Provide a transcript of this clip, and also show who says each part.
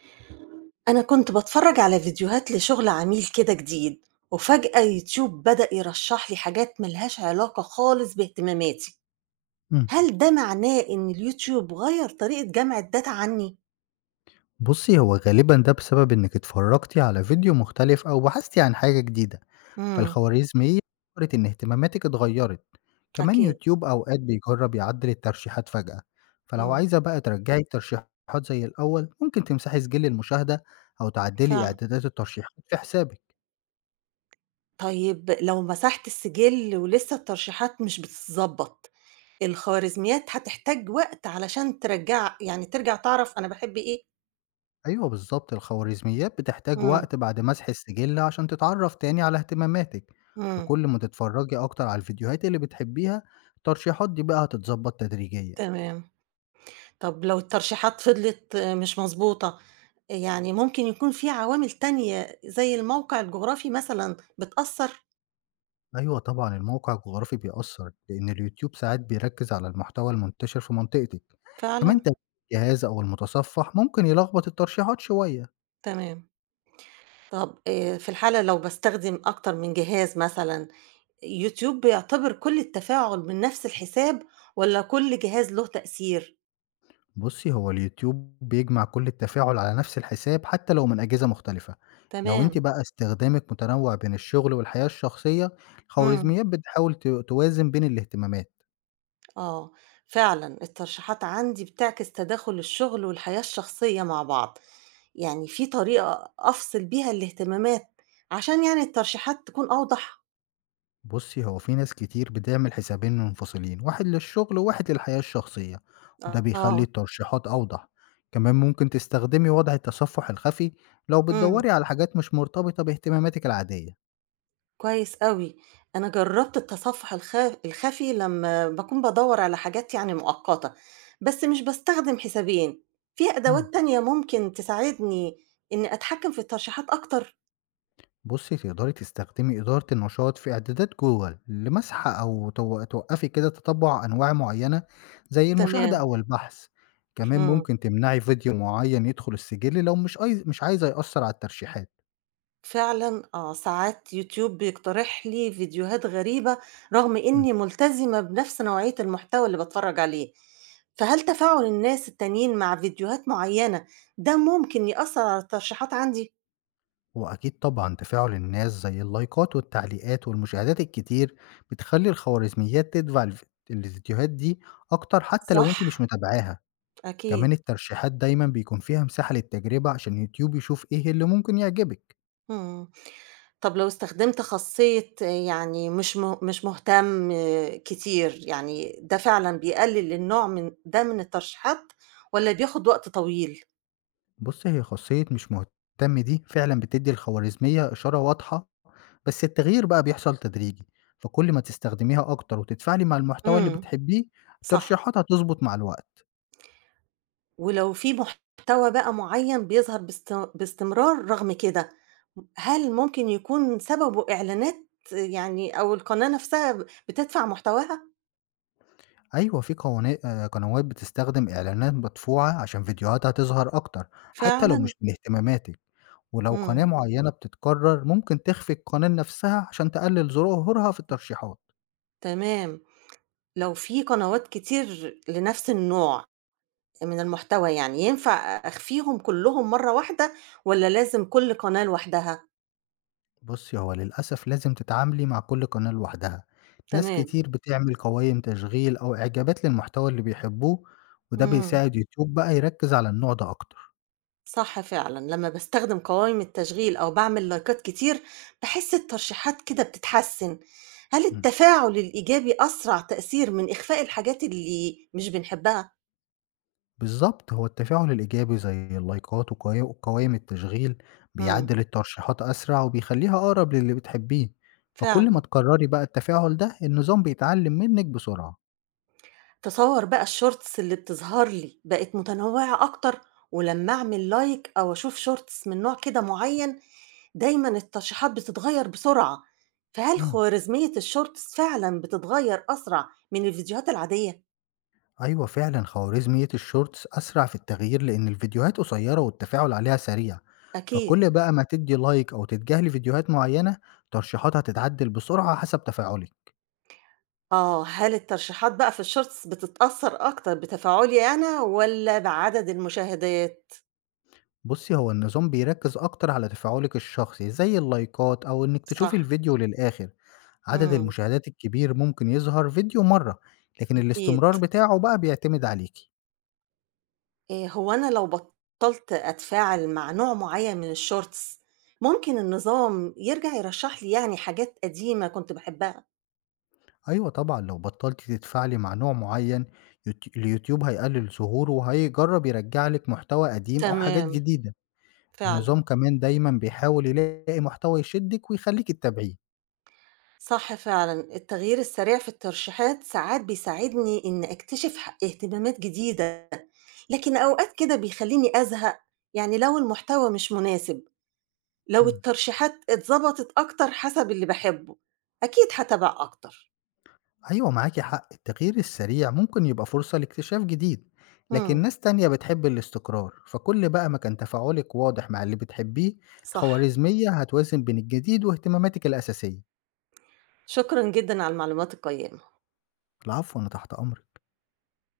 Speaker 1: أنا كنت باتفرج على فيديوهات لشغل عميل كده جديد، وفجأة يوتيوب بدأ يرشح لي حاجات ملهاش علاقة خالص باهتماماتي.
Speaker 2: إمم.
Speaker 1: هل ده معناه إن اليوتيوب غير طريقة جمع الداتا عني؟
Speaker 2: بُصّي، هو غالبًا ده بسبب إنِّك اتفرّجتِ على فيديو مختلف أو بحثتِ عن حاجة جديدة،
Speaker 1: امم.
Speaker 2: فالخوارزمية فكرت إن اهتماماتِك اتغيّرت. كمان
Speaker 1: أكيد.
Speaker 2: يوتيوب أوقات بيجرّب يعدّل الترشيحات فجأة، فلو
Speaker 1: امم.
Speaker 2: عايزة بقى ترجّعي الترشيحات زي الأول، ممكن تمسحي سجِل المشاهدة أو تعدّلي
Speaker 1: فعلا.
Speaker 2: إعدادات الترشيحات في حسابِك.
Speaker 1: طيب لو مسحت السجل ولسه الترشيحات مش بتتظبط، الخوارزميات هتحتاج وقت علشان ترجع تعرف أنا بحب إيه؟
Speaker 2: أيوه بالضبط، الخوارزميات بتحتاج
Speaker 1: امم،
Speaker 2: وقت بعد مسح السجِل عشان تتعرّف تاني على اهتماماتِك،
Speaker 1: امم.
Speaker 2: فكل ما تتفرّجي أكتر على الفيديوهات اللي بتحبّيها، الترشيحات دي بقى هتتضبّط تدريجيًا.
Speaker 1: تمام. طب لو الترشيحات فضلت مش مضبوطة، يعني ممكن يكون في عوامل تانية زي الموقع الجغرافي مثلًا بتأثّر
Speaker 2: أيوة طبعًا الموقع الجغرافي بيأثّر، لإن اليوتيوب ساعات بيركّز على المحتوى المنتشر في منطقتِك، كمان
Speaker 1: فعلًا؟
Speaker 2: تغيير الجهاز أو المتصفح ممكن يلخبط الترشيحات شوية.
Speaker 1: تمام. طب في الحالة لو باستخدم أكتر من جهاز مثلًا، يوتيوب بيعتبر كل التفاعل من نفس الحساب والّا كل جهاز له تأثير؟
Speaker 2: بُصّي، هو اليوتيوب بيجمع كل التفاعل على نفس الحساب حتى لو من أجهزة مختلفة، لو أنتِ
Speaker 1: تمام،
Speaker 2: بقى استخدامِك متنوع بين الشغل والحياة الشخصية،
Speaker 1: إمم،
Speaker 2: الخوارزميات بتحاول توازن بين الاهتمامات.
Speaker 1: آه. فعلًا الترشيحات عندي بتعكس تداخل الشغل والحياة الشخصية مع بعض. يعني في طريقة أفصل بيها الاهتمامات، عشان يعني الترشيحات تكون أوضح؟
Speaker 2: بُصّي، هو في ناس كتير بتعمل حسابين منفصلين، واحد للشغل وواحد للحياة الشخصية، وده بيخلّي
Speaker 1: آه،
Speaker 2: الترشيحات أوضح. كمان ممكن تستخدمي وضع التصفح الخفي لو
Speaker 1: إمم،
Speaker 2: بتدوّري على حاجات مش مرتبطة باهتماماتِك العادية.
Speaker 1: كويس أوي. أنا جرّبت التصفح الخفي لمّا باكون بادوّر على حاجات يعني مؤقتة، بس مش باستخدم حسابين، في
Speaker 2: إمم.
Speaker 1: أدوات تانية ممكن تساعدني إني أتحكم في الترشيحات أكتر؟
Speaker 2: بُصّي، تقدري تستخدمي إدارة النشاط في إعدادات جوجل لمسح أو توقّفي كده تتبُّع أنواع معيّنة زي المشاهدة
Speaker 1: تمام،
Speaker 2: أو البحث. كمان
Speaker 1: إمم.
Speaker 2: ممكن تمنعي فيديو معيّن يدخل السجل لو مش عايزة يأثّر على الترشيحات.
Speaker 1: فعلًا، آه، ساعات يوتيوب بيقترح لي فيديوهات غريبة رغم
Speaker 2: إمم.
Speaker 1: إني ملتزمة بنفس نوعية المحتوى اللي باتفرج عليه، فهل تفاعل الناس التانيين مع فيديوهات معينة ده ممكن يأثر على الترشيحات عندي؟
Speaker 2: هو أكيد طبعًا تفاعل الناس زي اللايكات والتعليقات والمشاهدات الكتير بتخلّي الخوارزميات تدفع الفيديوهات دي أكتر حتى لو أنتِ مش
Speaker 1: صح،
Speaker 2: متابعاها، كمان
Speaker 1: أكيد،
Speaker 2: الترشيحات دايمًا بيكون فيها مساحة للتجربة عشان يوتيوب يشوف إيه اللي ممكن يعجبِك.
Speaker 1: إمم. طب لو استخدمت خاصية يعني مش مش مهتم كتير، يعني ده فعلًا بيقلل النوع من ده من الترشيحات والّا بياخد وقت طويل؟
Speaker 2: بُصّي، هي خاصية مش مهتم دي فعلًا بتدّي الخوارزمية إشارة واضحة، بس التغيير بقى بيحصل تدريجي، فكل ما تستخدميها أكتر وتتفاعلي مع المحتوى اللي
Speaker 1: إمم،
Speaker 2: بتحبيه،
Speaker 1: صح.
Speaker 2: الترشيحات هتضبط مع الوقت.
Speaker 1: ولو في محتوى بقى معيّن بيظهر باستمرار رغم كده، هل ممكن يكون سببه إعلانات يعني أو القناة نفسها بتدفع محتواها؟
Speaker 2: أيوة في قوان قنوات بتستخدم إعلانات مدفوعة عشان فيديوهاتها تظهر أكتر، حتى لو
Speaker 1: فعلًا؟
Speaker 2: مش من اهتماماتِك، ولو قناة
Speaker 1: إمم،
Speaker 2: معينة بتتكرر ممكن تخفي القناة نفسها عشان تقلل ظهورها في الترشيحات.
Speaker 1: تمام. لو في قنوات كتير لنفس النوع من المحتوى يعني، ينفع أخفيهم كلّهم مرّة واحدة والّا لازم كل قناة لوحدها؟
Speaker 2: بُصّي، هو للأسف لازم تتعاملي مع كل قناة لوحدها، ناس
Speaker 1: تمام،
Speaker 2: كتير بتعمل قوايم تشغيل أو إعجابات للمحتوى اللي بيحبوه، وده
Speaker 1: إمم.
Speaker 2: بيساعد يوتيوب بقى يركز على النوع ده أكتر.
Speaker 1: صح فعلًا، لمّا باستخدم قوائم التشغيل أو باعمل لايكات كتير، باحس الترشيحات كده بتتحسن. هل
Speaker 2: إمم.
Speaker 1: التفاعل الإيجابي أسرع تأثير من إخفاء الحاجات اللي مش بنحبها؟
Speaker 2: بالضبط، هو التفاعل الإيجابي زي اللايكات وقوائم التشغيل
Speaker 1: إمم،
Speaker 2: بيعدّل الترشيحات أسرع وبيخلّيها أقرب للي بتحبيه، فكل ما
Speaker 1: فعلًا.
Speaker 2: تكرّري بقى التفاعل ده النظام بيتعلّم منِّك بسرعة.
Speaker 1: تصور بقى الshorts اللي بتظهر لي بقت متنوعة أكتر، ولمّا أعمل لايك أو أشوف shorts من نوع كده معين، دايمًا الترشيحات بتتغير بسرعة. فهل
Speaker 2: إمم،
Speaker 1: خوارزمية الshorts فعلًا بتتغير أسرع من الفيديوهات العادية؟
Speaker 2: أيوه فعلًا خوارزمية الshorts أسرع في التغيير لإن الفيديوهات قصيّرة والتفاعل عليها سريع،
Speaker 1: أكيد.
Speaker 2: فكل بقى ما تدّي لايك أو تتجاهلي فيديوهات معيّنة ترشيحاتها تتعدّل بسرعة حسب تفاعلِك.
Speaker 1: آه، هل الترشيحات بقى في الshorts بتتأثّر أكتر بتفاعلي أنا والّا بعدد المشاهدات؟
Speaker 2: بُصّي، هو النظام بيركّز أكتر على تفاعلِك الشخصي، زي اللايكات أو إنِّك تشوفي
Speaker 1: صح،
Speaker 2: الفيديو للآخر. عدد
Speaker 1: إمم،
Speaker 2: المشاهدات الكبير ممكن يظهر فيديو مرّة، لكن
Speaker 1: أكيد.
Speaker 2: الاستمرار بتاعه بقى بيعتمد عليكِ.
Speaker 1: هو أنا لو بطّلت أتفاعل مع نوع معيّن من الshorts، ممكن النظام يرجع يرشّح لي يعني حاجات قديمة كنت باحبها.
Speaker 2: أيوه طبعًا، لو بطّلتِ تدفعلي مع نوع معيّن، اليوتيوب هيقلل ظهوره وهيجرّب يرجّع لِك محتوى قديم أو حاجات
Speaker 1: تمام،
Speaker 2: جديدة.
Speaker 1: فعلًا،
Speaker 2: النظام كمان دايمًا بيحاول يلاقي محتوى يشدِّك ويخلّيكِ تتابعيه.
Speaker 1: صح فعلًا. التغيير السريع في الترشيحات ساعات بيساعدني إني أكتشف اهتمامات جديدة، لكن أوقات كده بيخلّيني أزهق، يعني لو المحتوى مش مناسب. لو
Speaker 2: إمم.
Speaker 1: الترشيحات اتضبطت أكتر حسب اللي باحبه، أكيد هاتابع أكتر.
Speaker 2: أيوه معاكِ حق، التغيير السريع ممكن يبقى فرصة لاكتشاف جديد، لكن
Speaker 1: إمم.
Speaker 2: ناس تانية بتحب الاستقرار، فكل بقى ما كان تفاعلِك واضح مع اللي بتحبيه،
Speaker 1: صح،
Speaker 2: الخوارزمية هتوازن بين الجديد واهتماماتِك الأساسية.
Speaker 1: شكرًا جدًا على المعلومات القيّمة.
Speaker 2: العفو، أنا تحت أمرِك.